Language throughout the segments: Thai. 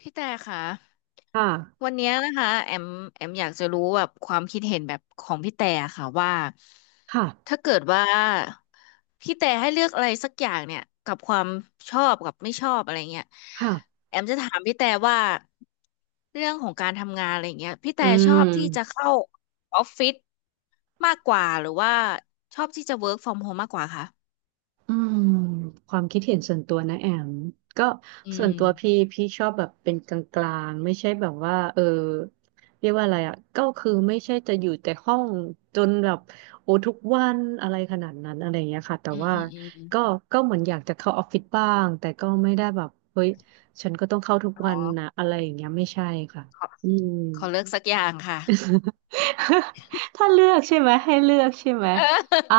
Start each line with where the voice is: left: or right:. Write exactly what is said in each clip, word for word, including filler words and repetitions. left: พี่แต่ค่ะ
right: ค่ะ
left: วันเนี้ยนะคะแอมแอมอยากจะรู้แบบความคิดเห็นแบบของพี่แต่ค่ะว่า
right: ค่ะ
left: ถ้าเกิดว่าพี่แต่ให้เลือกอะไรสักอย่างเนี่ยกับความชอบกับไม่ชอบอะไรเงี้ย
right: ค่ะ
left: แอมจะถามพี่แต่ว่าเรื่องของการทำงานอะไรเงี้ยพี่แต่
right: อื
left: ชอบที่จะ
right: ม
left: เข้าออฟฟิศมากกว่าหรือว่าชอบที่จะ work from home มากกว่าคะ
right: อืมความคิดเห็นส่วนตัวนะแอมก็
left: อื
right: ส่วน
left: ม
right: ตัวพี่พี่ชอบแบบเป็นกลางๆ ไม่ใช่แบบว่าเออเรียกว่าอะไรอ่ะก็คือไม่ใช่จะอยู่แต่ห้องจนแบบโอ้ทุกวันอะไรขนาดนั้นอะไรอย่างเงี้ยค่ะแต่
left: อืม
right: ว่า
left: อืมอืม
right: ก็
left: อ
right: ก็เหมือนอยากจะเข้าออฟฟิศบ้างแต่ก็ไม่ได้แบบเฮ้ยฉันก็ต้องเข้าทุก
left: มอ๋
right: วั
left: อ
right: นนะอะไรอย่างเงี้ยไม่ใช่ค่ะ
left: ขอ
right: อืม
left: ขอเลือกสักอย่างค่ะ
right: ถ้าเลือกใช่ไหมให้เลือกใช่ไหม
left: เ
right: อ่ะ
left: ออ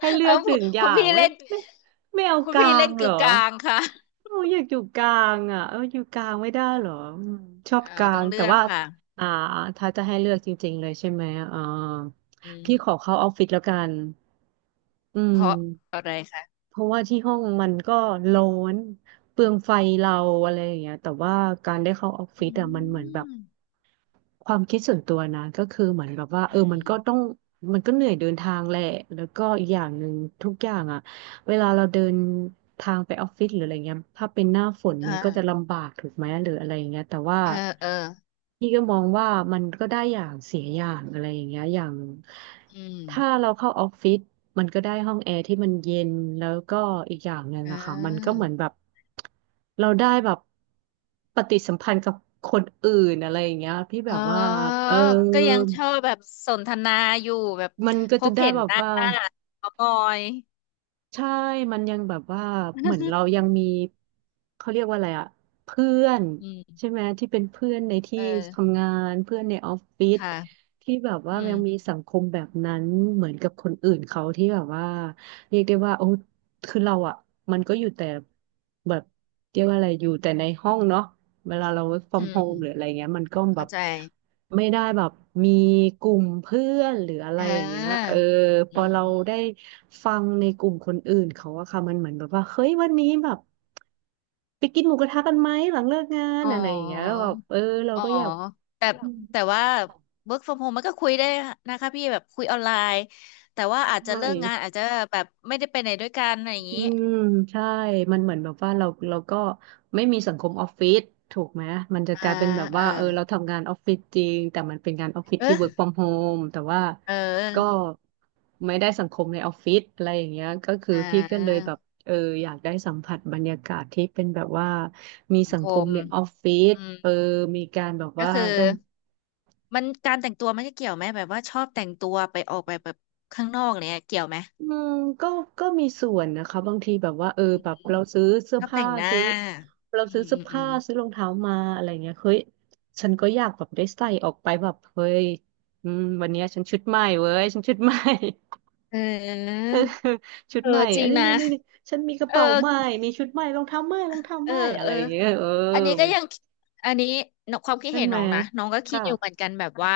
right: ให้เลื
left: เออ
right: อกหนึ่งอ
left: คุ
right: ย่า
left: ณ
right: ง
left: พี่
right: ไม่
left: เล่น
right: ไม่ไม่เอา
left: คุณ
right: กลา
left: พี่เล่
right: ง
left: น
right: เหร
left: กึ่
right: อ
left: งกลางค่ะ
right: โอ้ยอยากอยู่กลางอ่ะเอออยู่กลางไม่ได้เหรออืมชอบ
left: เออ
right: กลา
left: ต้อ
right: ง
left: งเลื
right: แต่
left: อก
right: ว่า
left: ค่ะ
right: อ่าถ้าจะให้เลือกจริงๆเลยใช่ไหมอ่า
left: อื
right: พี่ขอ
left: ม
right: เข้าออฟฟิศแล้วกันอื
left: เพ
right: ม
left: ราะอะไรคะ
right: เพราะว่าที่ห้องมันก็ร้อนเปลืองไฟเราอะไรอย่างเงี้ยแต่ว่าการได้เข้าออฟฟิ
left: อื
right: ศอ่ะมันเหมือนแบบ
left: ม
right: ความคิดส่วนตัวนะก็คือเหมือนแบบว่าเอ
left: อื
right: อมัน
left: ม
right: ก็ต้องมันก็เหนื่อยเดินทางแหละแล้วก็อีกอย่างหนึ่งทุกอย่างอ่ะ เวลาเราเดินทางไปออฟฟิศหรืออะไรเงี้ยถ้าเป็นหน้าฝน
left: อ่
right: มันก็จะ
left: า
right: ลำบากถูกไหมหรืออะไรเงี้ยแต่ว่า
left: เออเออ
right: พี่ก็มองว่ามันก็ได้อย่างเสียอย่างอะไรอย่างเงี้ยอย่าง
left: อื
right: ถ้า
left: ม
right: เราเข้าออฟฟิศมันก็ได้ห้องแอร์ที่มันเย็นแล้วก็อีกอย่างหนึ่ง
left: เ
right: อะค่ะมันก็
left: ออ
right: เหมือนแบบเราได้แบบปฏิสัมพันธ์กับคนอื่นอะไรอย่างเงี้ยพี่แบ
left: อ๋อ
right: บว่าเออ
left: ก็ยังชอบแบบสนทนาอยู่แบบ
right: มันก็
left: พ
right: จะ
left: บ
right: ได้
left: เห็น
right: แบ
left: ห
right: บ
left: น้า
right: ว่า
left: เขามอย
right: ใช่ มันยังแบบว่าเหมือนเรายังมีเขาเรียกว่าอะไรอะเพื่อน
left: อืม
right: ใช่ไหมที่เป็นเพื่อนในที่
left: เออ
right: ทำงานเพื่อนในออฟฟิศ
left: ค่ะ
right: ที่แบบว่า
left: อื
right: ยังมี
left: ม
right: สังคมแบบนั้นเหมือนกับคนอื่นเขาที่แบบว่าเรียกได้ว่าโอ้คือเราอะมันก็อยู่แต่แบบเรียกว่าอะไรอยู่แต่ในห้องเนาะเวลาเรา work
left: อื
right: from home หรื
left: ม
right: ออะไรเงี้ยมันก็แบ
left: เข้า
right: บ
left: ใจ
right: ไม่ได้แบบมีกลุ่มเพื่อนหรืออะไร
left: เอ
right: อย่างเงี้ยเอ
left: อ
right: อ พ
left: อื
right: อ
left: ม
right: เรา
left: อ
right: ได้
left: ม
right: ฟังในกลุ่มคนอื่นเขาอะค่ะมันเหมือนแบบว่า เฮ้ยวันนี้แบบไปกินหมูกระทะกันไหมหลังเลิกงาน
left: อ๋อ
right: อะไรอย่างเงี้ยแล้วแบบเออเรา
left: อ๋อ
right: ก็อยาก
left: แต่แต่ว่า work from home มันก็คุยได้นะคะพี่แบบคุยออนไลน์แต่ว่าอาจจะ
right: ใช่
left: เลิกงานอาจจะแบบไม่ได้ไปไหนด้วยกันอะไรอย่าง
right: อื
left: นี้
right: มใช่ มันเหมือนแบบว่าเราเราก็ไม่มีสังคมออฟฟิศถูกไหมมันจะ
left: อ่า
right: กลายเป็นแบบ
left: เออ
right: ว่าเออเราทำงานออฟฟิศจริงแต่มันเป็นงานออฟฟิศที่ work
left: เออ
right: from home แต่ว่า
left: เ
right: ก็
left: ออ
right: ไม่ได้สังคมในออฟฟิศอะไรอย่างเงี้ยก็คือ
left: อ่
right: พี่ก็เลย
left: า
right: แบบเอออยากได้สัมผัสบรรยากาศที่เป็นแบบว่ามี
left: สัง
right: สัง
left: ค
right: คม
left: ม
right: ในออฟฟิศ
left: อืม
right: เออมีการแบบ
left: ก็
right: ว่า
left: คือ
right: ได้
left: มันการแต่งตัวมันจะเกี่ยวไหมแบบว่าชอบแต่งตัวไปออกไปแบบข้างนอกเนี่ยเกี่ยวไหม
right: อืมก็ก็มีส่วนนะคะบางทีแบบว่าเออ
left: อื
right: แบบ
left: ม
right: เราซื้อเสื้
left: ช
right: อ
left: อบแต่
right: ผ้า
left: งหน้า
right: ซื้อเรา
left: อื
right: ซื้อ
left: ม
right: เสื้
left: อื
right: อ
left: มอื
right: ผ้า
left: ม
right: ซื้อรองเท้ามาอะไรเงี้ยเฮ้ยฉันก็อยากแบบได้ใส่ออกไปแบบเฮ้ยอืมวันเนี้ยฉันชุดใหม่เว้ยฉันชุดใหม่
left: เออ
right: เออชุด
left: เอ
right: ให
left: อ
right: ม่
left: จ
right: อั
left: ริ
right: น
left: ง
right: นี้
left: นะ
right: นี่นี่นี่ฉันมีกระ
left: เอ
right: เป๋าใหม่
left: อ
right: มีชุดใหม่รองเท้าใหม่รองเท้า
left: เอ
right: ให
left: อ
right: ม่อะ
left: เอ
right: ไร
left: อ
right: อย่างเงี้ยเออ
left: อันนี้ก็
right: มัน
left: ยังอันนี้นความคิด
right: ใช่
left: เห็น
right: ไหม
left: น้องนะน้องก็คิด
right: ค่ะ
left: อยู่เหมือนกันแบบว่า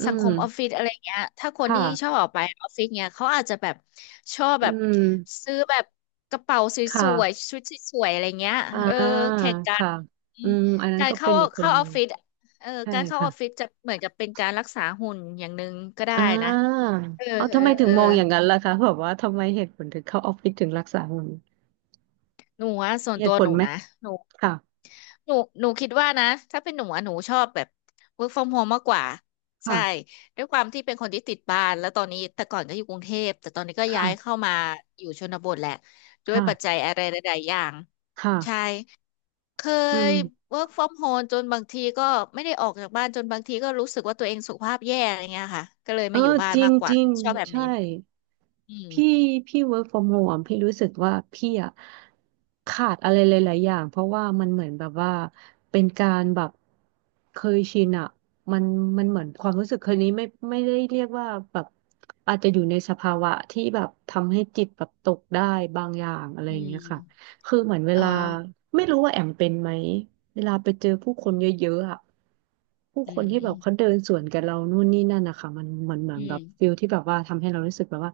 right: อื
left: สังคมออฟฟิ
right: ม
left: ศอะไรเงี้ยถ้าค
right: ค
left: นที่ชอบ
right: ่ะ
left: ออกไปออฟฟิศเงี้ยเขาอาจจะแบบชอบ
right: อื
left: แบบ
right: ม
left: ซื้อแบบกระเป๋าส
right: ค
left: วย
right: ่ะ
left: ๆชุดสวยๆอะไรเงี้ย
right: อ่า
left: เออแข่งกัน
right: ค่ะ
left: อื
right: อื
left: ม
right: มอันนั้น
left: การ
right: ก็เป็
left: เข้า
right: นอีกคน
left: เข้า
right: ห
left: อ
right: นึ่
left: อ
right: ง
left: ฟฟิศเออ
right: ใช่
left: การเข้าอ
right: ค่ะ
left: อฟฟิศจะเหมือนกับเป็นการรักษาหุ่นอย่างหนึ่งก็ได้
right: อ่
left: นะ
right: า
left: เออ
right: เอา
left: เออ
right: ทำไมถึ
left: เอ
right: ง
left: อ
right: มองอย่างนั้นล่ะคะ แบบว่าทำไมเหตุผลถึงเข้าออฟฟิศถึงรักษาหุ่น
left: หนูอะส่ว
right: มี
left: น
right: เห
left: ตัว
right: ตุผ
left: ห
right: ล
left: นู
right: ไหม
left: นะหนู
right: ค่ะ
left: หนูหนูคิดว่านะถ้าเป็นหนูอะหนูชอบแบบ work from home มากกว่าใช่
right: ค่ะ
left: ด้วยความที่เป็นคนที่ติดบ้านแล้วตอนนี้แต่ก่อนก็อยู่กรุงเทพแต่ตอนนี้ก็ย้ายเข้า
right: ค่ะ
left: มาอยู่ชนบทแหละด้วยปัจจั
right: ค่ะ
left: ยอะไรหลายๆอย่าง
right: ค่ะ
left: ใช่เค
right: อื
left: ย
right: ม
left: work from home จนบางทีก็ไม่ได้ออกจากบ้านจนบางทีก็รู้สึกว่าตัวเองสุขภาพแย่อะไรเงี้ยค่ะก็เลย
right: เอ
left: มาอยู่
right: อ
left: บ้าน
right: จริง
left: มากก
right: จ
left: ว่า
right: ริง
left: ชอบแบบ
right: ใช่
left: นี้อืม
right: พี่พี่ work from home พี่รู้สึกว่าพี่อะขาดอะไรหลายๆอย่างเพราะว่ามันเหมือนแบบว่าเป็นการแบบเคยชินอะมันมันเหมือนความรู้สึกคนนี้ไม่ไม่ได้เรียกว่าแบบอาจจะอยู่ในสภาวะที่แบบทำให้จิตแบบตกได้บางอย่างอะไร
left: อื
right: อย่างเงี้ยค่ะ
left: ม
right: คือเหมือนเว
left: เออ
right: ลาไม่รู้ว่าแอมเป็นไหมเวลาไปเจอผู้ค
left: อื
right: น
left: ม
right: เยอะๆอะผู้
left: อื
right: คนที่แบ
left: ม
right: บเขาเดินสวนกับเรานู่นนี่นั่นนะคะมันมันเหมือ
left: อื
right: นแบ
left: ม
right: บฟิลที่แบบว่าทำให้เรารู้สึกแบบว่า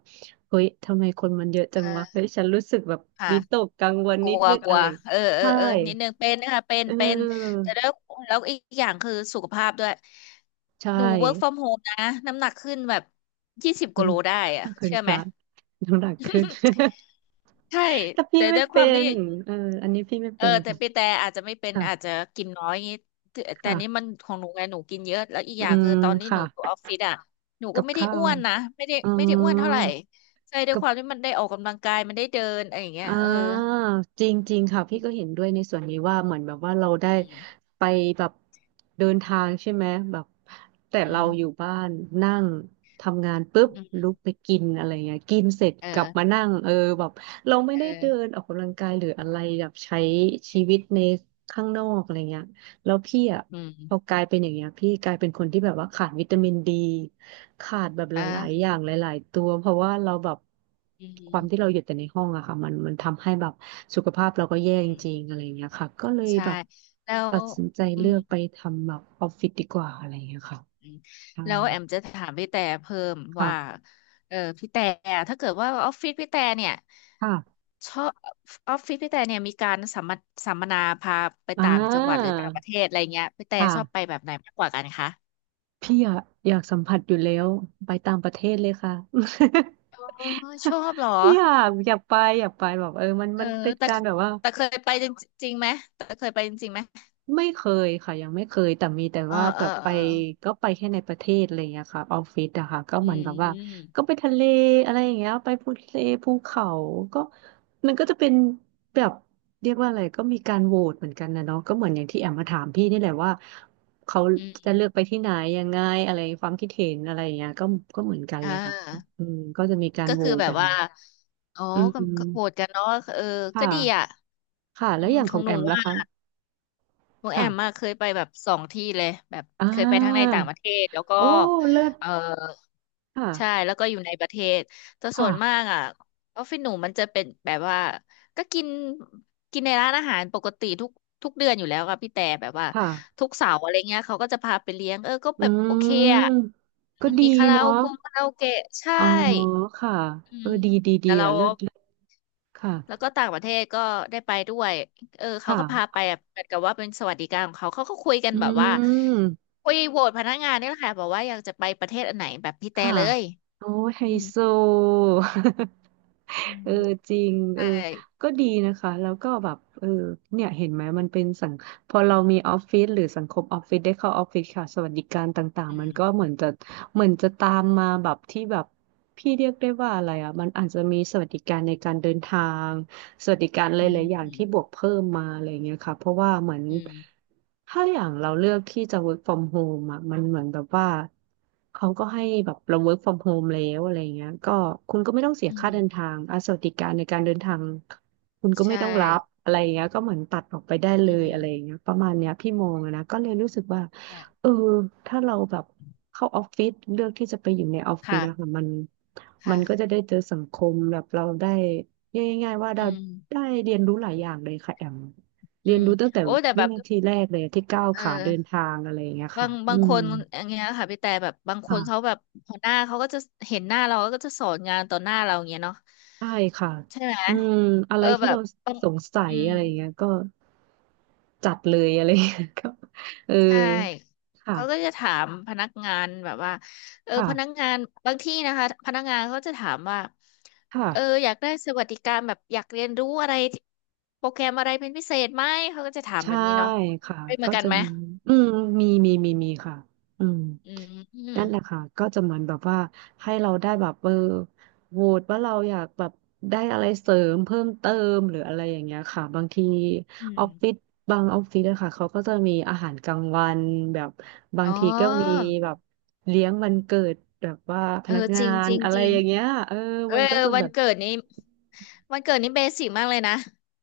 right: เฮ้ยทำไมคนมันเยอะ
left: เอ
right: จังวะเฮ้
left: อ
right: ยฉันรู้สึกแบบ
left: ค่ะ
right: วิตกกังวล
left: กลั
right: นิด
left: ว
right: นึง
left: กลั
right: อะ
left: ว
right: ไร
left: เออเออ
right: ใช่
left: เออนิดนึงเป็นนะคะเป็น
right: เ
left: เป็น
right: ออ
left: แต่แล้วแล้วอีกอย่างคือสุขภาพด้วย
right: ใช่
left: หนู work from home นะน้ำหนักขึ้นแบบยี่สิบ
right: คุ
left: กิ
right: ณ
left: โลได้อะ
right: คุณ
left: เชื่อ
right: พ
left: ไหม
right: ระน้ำหนักขึ้น
left: ใช่
right: แต่พี่
left: แต่
right: ไม่
left: ด้วยค
right: เป็
left: วามที่
right: นเอออันนี้พี่ไม่
left: เออ
right: เป็น
left: แต่ปีแต่อาจจะไม่เป็นอาจจะ
right: ค่ะ
left: กินน้อยอย่างงี้แต่แต่
right: ค่ะ
left: นี่
right: ค่ะ
left: มันของหนูไงหนูกินเยอะแล้วอีก
right: อื
left: อย่าง
right: ม
left: คือตอนนี้หนูอยู่
right: ค่ะ
left: ออฟฟิศอ่ะหนู
right: กั
left: ก็
right: บ
left: ไม่ได้
right: ข้า
left: อ้
right: ว
left: วนนะไม่ได้
right: อ๋อ
left: ไม่ได้อ้วนเท่าไหร่ใช่ด้วยความที่มันได้ออกกำลังกายมันได้เดินอะไรอย่างเงี้
right: อ่
left: ยเออ
right: าจริงๆค่ะพี่ก็เห็นด้วยในส่วนนี้ว่าเหมือนแบบว่าเราได้
left: อืม
right: ไปแบบเดินทางใช่ไหมแบบแต่
left: อื
right: เรา
left: ม
right: อยู่บ้านนั่งทำงานปุ๊บ
left: อื
right: ลุก
left: ม
right: ไปกินอะไรเงี้ยกินเสร็จ
left: เออ
right: กลับมานั่งเออแบบเราไม่ได้เดิ
left: เออ
right: นออกกำลังกายหรืออะไรแบบใช้ชีวิตในข้างนอกอะไรเงี้ย แล้วพี่อ่ะ
left: อืม
right: พอกลายเป็นอย่างเงี้ยพี่กลายเป็นคนที่แบบว่าขาดวิตามินดีขาดแบบหลายๆ
left: อ่ะ
right: อย่างหลายๆตัวเพราะว่าเราแบบ
left: อื
right: ค
left: ม
right: วามที่เราอยู่แต่ในห้องอะค่ะมันมันทำให้แบบสุขภาพเราก็แย่จ
left: อืม
right: ริงๆอะไรอย่างเงี้ยค่ะก็เลย
left: ใช่
right: แบบ
left: แล้ว
right: ตัดสินใจ
left: อื
right: เลื
left: ม
right: อกไปทำแบบออฟฟิศดีกว่าอะไรอย่างเงี้ยค่ะ
left: อืม
right: ใช่
left: แล้วแอมจะถามพี่แต่เพิ่มว่า
right: ค่ะ
left: เออพี่แต่ถ้าเกิดว่าออฟฟิศพี่แต่เนี่ย
right: ค่ะ
left: ชอบออฟฟิศพี่แต่เนี่ยมีการสัมมสัมมนาพาไป
right: อ่
left: ต่างจังหวัดหรือ
right: า
left: ต่างประเทศอะไรเงี้ยพี่แต่ชอบไป
right: ค่ะ
left: แบบไหนมากกว่ากันคะ
right: พี่อยากอยากสัมผัสอยู่แล้วไปต่างประเทศเลยค่ะ
left: อ๋อชอ บเหรอ
right: อยากอยากไปอยากไปแบบเออมัน
left: เออ
right: มันเป็น
left: แต่
right: การแบบว่า
left: แต่เคยไปจริงจริงไหมแต่เคยไปจริงๆไหม
right: ไม่เคยค่ะยังไม่เคยแต่มีแต่
left: เออ
right: ว่าแบ
left: เออ
right: บไป
left: เออ
right: ก็ไปแค่ในประเทศอะไรอย่างเงี้ยค่ะออฟฟิศอะค่ะก็
left: อื
right: เหมือนแบบว่าก็
left: ม
right: ไปทะเลอะไรอย่างเงี้ยไปภูทะเลภูเขาก็มันก็จะเป็นแบบเรียกว่าอะไรก็มีการโหวตเหมือนกันนะเนาะก็เหมือนอย่างที่แอมมาถามพี่นี่แหละว่าเขา
left: อื
right: จะเลื
left: ม
right: อกไปที่ไหนยังไงอะไรความคิดเห็นอะไรอย่างเงี้ยก็ก็เหมือนกัน
left: อ่
right: เลยค่ะ
left: า
right: อืมก็จะมีการ
left: ก็
right: โหว
left: คือ
right: ต
left: แบบ
right: อะไร
left: ว่าอ๋อ
right: อื
left: ก็ก็โหวต
right: ม
left: กันเนาะเออก็
right: ค่ะ
left: ดีอ่ะ
right: ค่ะ
left: อื
right: แล้ว
left: ม
right: อย่าง
left: ข
right: ข
left: อ
right: อ
left: ง
right: ง
left: ห
right: แอ
left: นู
right: มล่ะ
left: ว่า
right: คะ
left: หนูแอ
right: ค่ะ
left: มมาเคยไปแบบสองที่เลยแบบ
right: อ่า
left: เคยไปทั้งในต่างประเทศแล้วก็
right: โอ้เลิศ
left: เออใช่
right: ค่ะ
left: แล้วก็อยู่ในประเทศแต่ส่วนมา
right: ค่ะ
left: กอ่ะออฟฟิศหนูมันจะเป็นแบบว่าก็กินกินในร้านอาหารปกติทุกทุกเดือนอยู่แล้วค่ะพี่แต่แบบว่า
right: ค่ะ
left: ทุกเสาร์อะไรเงี้ยเขาก็จะพาไปเลี้ยงเออก็
right: อื
left: แบบโอเคอ่ะ
right: ม ก็ดี
left: มีคาราโอ
right: เนาะ
left: เกะคาราโอเกะใช่
right: อ๋อค่ะ
left: อื
right: เออ
left: ม
right: ดี ดี ดี
left: แต่เรา
right: อ่ะเลิศเลิศค่ะ
left: แล้วก็ต่างประเทศก็ได้ไปด้วยเออ
right: ค
left: เขาก็พาไป
right: ่ะ
left: อะเหมือนกับว่าเป็นสวัสดิการของเขาเขาก็คุยกัน
right: อื
left: แบบว่า
right: ม
left: คุยโหวตพนักงานนี่แหละค่ะบอกว่าอยากจะไปประเทศอันไหนแบบพี่แต่
right: ค่ะ
left: เลย
right: โอ้ยไฮ
left: อืม
right: โซ
left: อื
right: เออ
left: ม
right: จริงเอ
left: ใช่
right: อก็ดีนะคะแล้วก็แบบเออเนี่ยเห็นไหมมันเป็นสังพอเรามีออฟฟิศหรือสังคมออฟฟิศได้เข้าออฟฟิศค่ะสวัสดิการต่าง
left: อื
right: ๆมัน
left: ม
right: ก็เหมือนจะเหมือนจะตามมาแบบที่แบบพี่เรียกได้ว่าอะไรอ่ะมันอาจจะมีสวัสดิการในการเดินทาง สวัสดิการห
left: อืม
right: ลายๆอย่าง
left: อืม
right: ที่บวกเพิ่มมาอะไรเงี้ยค่ะเพราะว่าเหมือน
left: อืม
right: ถ้าอย่างเราเลือกที่จะ work from home อ่ะมันเหมือนแบบว่าเขาก็ให้แบบเรา work from home แล้วอะไรเงี้ยก็คุณก็ไม่ต้องเสีย
left: อื
right: ค่าเดิน
left: ม
right: ทางอ่ะสวัสดิการในการเดินทางคุณก็ไม่
left: ใช่
right: ต้องรับอะไรเงี้ยก็เหมือนตัดออกไปได้เล
left: อื
right: ยอะไร
left: ม
right: เงี้ยประมาณเนี้ยพี่มองอะนะก็เลยรู้สึกว่า
left: ค่ะ
right: เออถ้าเราแบบเข้าออฟฟิศเลือกที่จะไปอยู่ในออฟฟิศ
left: ค่ะ
right: อะค่ะมันมั
left: ค่ะ
right: นก็จะได้เจอสังคมแบบเราได้ เรียกง่ายๆว่า
left: อื
right: เรา
left: ม
right: ได้เรียนรู้หลายอย่างเลยค่ะแอม
left: อื
right: เรียน
left: ม
right: รู้ตั้งแต่
left: โอ้ แต่
right: วิ
left: แบบ
right: นาทีแรกเลยที่ก้าว
left: เอ
right: ขาเดิน
left: อ
right: ทางอะไรอย่างเงี้ย
left: บา
right: ค่ะ
left: ง
right: อื
left: บางค
right: ม
left: นอย่างเงี้ยค่ะพี่แต่แบบบางค
right: ค่ะ
left: นเขาแบบหัวหน้าเขาก็จะเห็นหน้าเราก็จะสอนงานต่อหน้าเราอย่างเงี้ยเนาะ
right: ใช่ค่ะ
left: ใช่ไหม
right: อืมอะไร
left: เออ
right: ที่
left: แบ
right: เรา
left: บปัญ
right: สงสั
left: อื
right: ย
left: ม
right: อะไรอย่างเงี้ยก็จัดเลยอะไรอย่างเงี้ย ก็เออ
left: ใช่
right: ค่ะ
left: เขาก็จะถามพนักงานแบบว่าเออ
right: ค่ะ
left: พนักงานบางที่นะคะพนักงานเขาจะถามว่า
right: ค่ะ
left: เอออยากได้สวัสดิการแบบอยากเรียนรู้อะไรโปรแกรมอะไรเป็นพิเศษไหมเขาก็จะถามแบ
right: ใช่
left: บนี้เนาะ
right: ค่ะ
left: เป็นเหมือ
right: ก็
left: นกัน
right: จะ
left: ไหม
right: มีอืมมีมีมีมีค่ะอืม
left: อืมอืม
right: นั่นแหละค่ะก็จะเหมือนแบบว่าให้เราได้แบบเออโหวตว่าเราอยากแบบได้อะไรเสริมเพิ่มเติมหรืออะไรอย่างเงี้ยค่ะบางที
left: อื
right: ออ
left: ม
right: ฟฟิศบางออฟฟิศอะค่ะเขาก็จะมีอาหารกลางวันแบบบา
left: อ๋
right: ง
left: อ
right: ทีก็มีแบบเลี้ยงวันเกิดแบบว่าพ
left: เออ
right: นัก
left: จ
right: งา
left: ริง
right: น
left: จริง
right: อะ
left: จ
right: ไร
left: ริง
right: อย่างเงี้ยเออ
left: เออ
right: มันก็จะ
left: วั
right: แบ
left: น
right: บ
left: เกิดนี้วันเกิดนี้เบสิกมากเลยนะ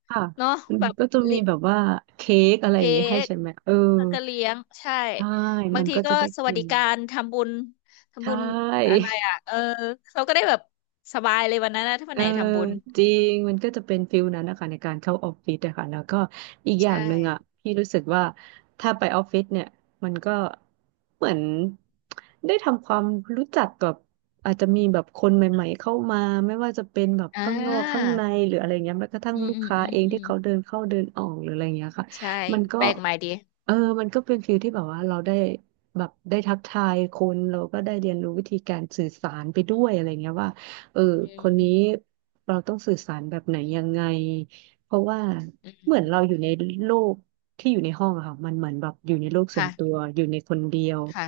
right: ค่ะ
left: เนาะ
right: มั
left: แบ
right: น
left: บ
right: ก็จะมีแบบว่าเค้กอะไรอย่า
left: เค้
right: งเงี้ยให้
left: ก
right: ใช่ไหมเออ
left: แล้วก็เลี้ยงใช่
right: ใช่
left: บา
right: มั
left: ง
right: น
left: ที
right: ก็จะ
left: ก็
right: ได้
left: สวั
right: กิ
left: ส
right: น
left: ดิการทำบุญทำบุ
right: ใช่
left: ญอะไร อ่ะ เออเราก็ได้แบบสบายเลยวันนั้นนะถ้าวั
right: เอ
left: น
right: อ
left: ไหนทำบุญ
right: จริงมันก็จะเป็นฟิลนั้นนะคะในการเข้าออฟฟิศอะค่ะแล้วก็อีกอย่า
left: ใช่
right: งหนึ่งอะพี่รู้สึกว่าถ้าไปออฟฟิศเนี่ยมันก็เหมือนได้ทำความรู้จักกับอาจจะมีแบบคนใหม่ๆเข้ามาไม่ว่าจะเป็นแบบ
left: อ่
right: ข้างนอกข้าง
left: า
right: ในหรืออะไรเงี้ยแม้กระทั่ง
left: อืม
right: ลูก
left: อืม
right: ค้า
left: อืม
right: เอง
left: อื
right: ที่
left: ม
right: เขาเดินเข้าเดินออกหรืออะไรเงี้ยค่ะ
left: ใช่
right: มันก็
left: แปลกใหม่ดี
right: เออมันก็เป็นฟิลที่แบบว่าเราได้แบบได้ทักทายคนเราก็ได้เรียนรู้วิธีการสื่อสารไปด้วยอะไรเงี้ยว่า เออ
left: อื
right: ค
left: ม
right: นนี้เราต้องสื่อสารแบบไหนยังไงเพราะว่า
left: อื
right: เหมื
left: ม
right: อนเราอยู่ในโลกที่อยู่ในห้องอะค่ะมันเหมือนแบบอยู่ในโลกส่วน
left: ค่ะ
right: ตัวอยู่ในคนเดียว
left: ค่ะ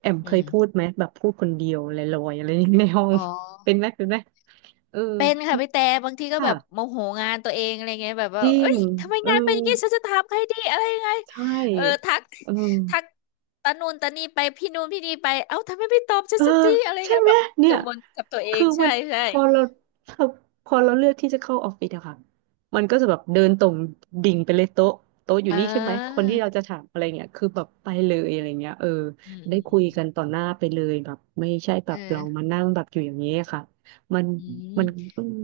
right: แอม
left: อื
right: เคย
left: ม
right: พูดไหมแบบพูดคนเดียวลอยๆอะไรในห้อง
left: อ๋อ
right: เป็นไหมเป็นไหมเออ
left: เป็นค่ะ
right: พี่
left: พี่แต่บางทีก็แบ
right: ค่ะ
left: บโมโหงานตัวเองอะไรเงี้ยแบบ
right: จ
left: ว่า
right: ริ
left: เอ้
right: ง
left: ยทำไม
right: เอ
left: งานเป็น
right: อ
left: อย่างงี้ฉันจะถามใครดีอะไรยังไง
right: ใช
left: เออ
right: ่
left: ทัก
right: เออ
left: ทักตะนูนตะนี่ไปพี่นูนพี่นี่ไปเอ้าทำไมไม่ตอบฉั
right: เอ
left: น
right: อ
left: สักทีอะไร
right: ใช่
left: เงี้ย
right: ไหม
left: แบบ
right: เนี่
left: กั
right: ย
left: งวลกับตัวเอ
right: คื
left: ง
right: อมั
left: ใช่
right: น
left: ใช่
right: พอเราพอเราเลือกที่จะเข้าออฟฟิศอะค่ะมันก็จะแบบเดินตรงดิ่งไปเลยโต๊ะโต๊ะอยู่
left: เอ่
right: นี่ใช่ไหมคน
left: า
right: ที่เราจะถามอะไรเงี้ยคือแบบไปเลยอะไรเงี้ยเออ
left: อืม
right: ได้
left: อืม
right: คุ
left: อื
right: ย
left: ม
right: กันต่อหน้าไปเลยแบบไม่ใช่แบ
left: เอ
right: บ
left: อ
right: เรามานั่งแบบอยู่อย่างนี้ยค่ะมัน
left: อื
right: มัน
left: ม
right: อืม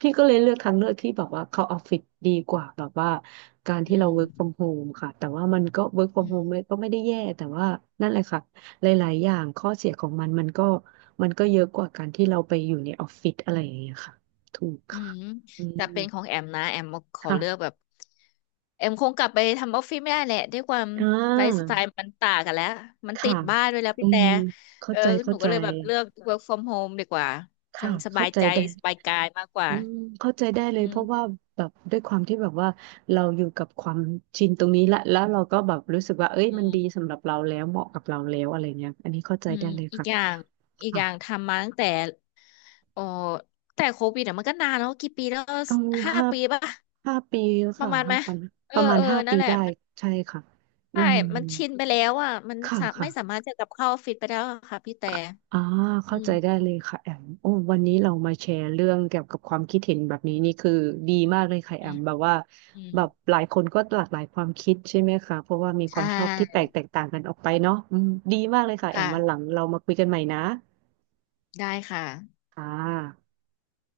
right: พี่ก็เลยเลือกทางเลือกที่แบบว่าเข้าออฟฟิศดีกว่าแบบว่าการ
left: อื
right: ที่เรา work from
left: ม
right: home ค่ะแต่ว่ามันก็ work from
left: อืม
right: home ไม่ก็ไม่ได้แย่แต่ว่านั่นแหละค่ะ หลายๆอย่างข้อเสียของมันมันก็มันก็เยอะกว่าการที่เราไปอยู่ในออฟฟิศอะไรอย่างเงี้ยค่ะถูก
left: อื
right: ค่ะ
left: ม
right: อื
left: แต่
right: ม
left: เป็นของแอมนะแอมขอเลือกแบ
right: ค่ะ
left: บแอมคงกลับไปทำออฟฟิศไม่ได้แหละด้วยความ
right: อ่
left: ไลฟ์ส
right: า
left: ไตล์มันต่างกันแล้วมันติ
right: ค่ะ
left: ดบ้านด้วยแล้ว
right: อื
left: พี่แต่
right: มเข้า
left: เออ
right: ใจ
left: ห
right: เข้า
left: นู
right: ใจ
left: ก็เลยแบบเลือก work from home ดีกว่าฉั
right: ค่ะ
left: นส
right: เข้า
left: บาย
right: ใจ
left: ใจ
right: ได้
left: สบายกายมากกว่า
right: อืมเข้าใจได้เลย
left: อื
right: เพราะว่า
left: ม
right: แบบด้วยความที่แบบว่าเราอยู่กับความชินตรงนี้ละแล้วเราก็แบบรู้สึกว่าเอ้ย
left: อื
right: มันดี
left: ม
right: สำหรับเราแล้วเหมาะกับเราแล้วอะไรเงี้ยอันนี้เข้าใจ
left: อืม
right: ได้เลย
left: อีก
right: ค่ะ
left: อย่างอีกอย่าง
right: ค่ะ
left: ทำมาตั้งแต่โอ้แต่โควิดอะมันก็นานแล้วกี่ปีแล้ว
right: เอา
left: ห้า
right: ห้า
left: ปีป่ะ
right: ห้าปี
left: ประ
right: ค่ะ
left: มาณไห
right: ห้า
left: ม
right: ปี
left: เอ
right: ป
left: อ
right: ระมาณ
left: เออ
right: ห้า
left: นั่
right: ปี
left: นแหละ
right: ได้ใช่ค่ะอื
left: ใช่
right: ม
left: มันชินไปแล้วอ่ะ มัน
right: ค่ะ
left: สาไม่สา
right: ค่ะ
left: มารถจะกลับเข้าออฟฟิศไปแล้วอะค่ะพี่แต่
right: อ่ะอ่าเข้า
left: อื
right: ใจ
left: ม
right: ได้เลยค่ะแอมโอ้วันนี้เรามาแชร์เรื่องเกี่ยวกับความคิดเห็นแบบนี้นี่คือดีมากเลยค่ะแอ
left: อื
right: ม
left: ม
right: แบบว่า
left: อืม
right: แบบหลายคนก็หลากหลายความคิดใช่ไหมคะเพราะว่ามี
left: ใช
right: ความชอบที่แต
left: ่
right: กแตกต่างกันออกไปเนาะอืมดีมากเลยค่ะแอมวันหลัง
left: ค่ะ
right: เรามาคุยกันใหม่นะ
left: ได้ค่ะ
right: ค่ะ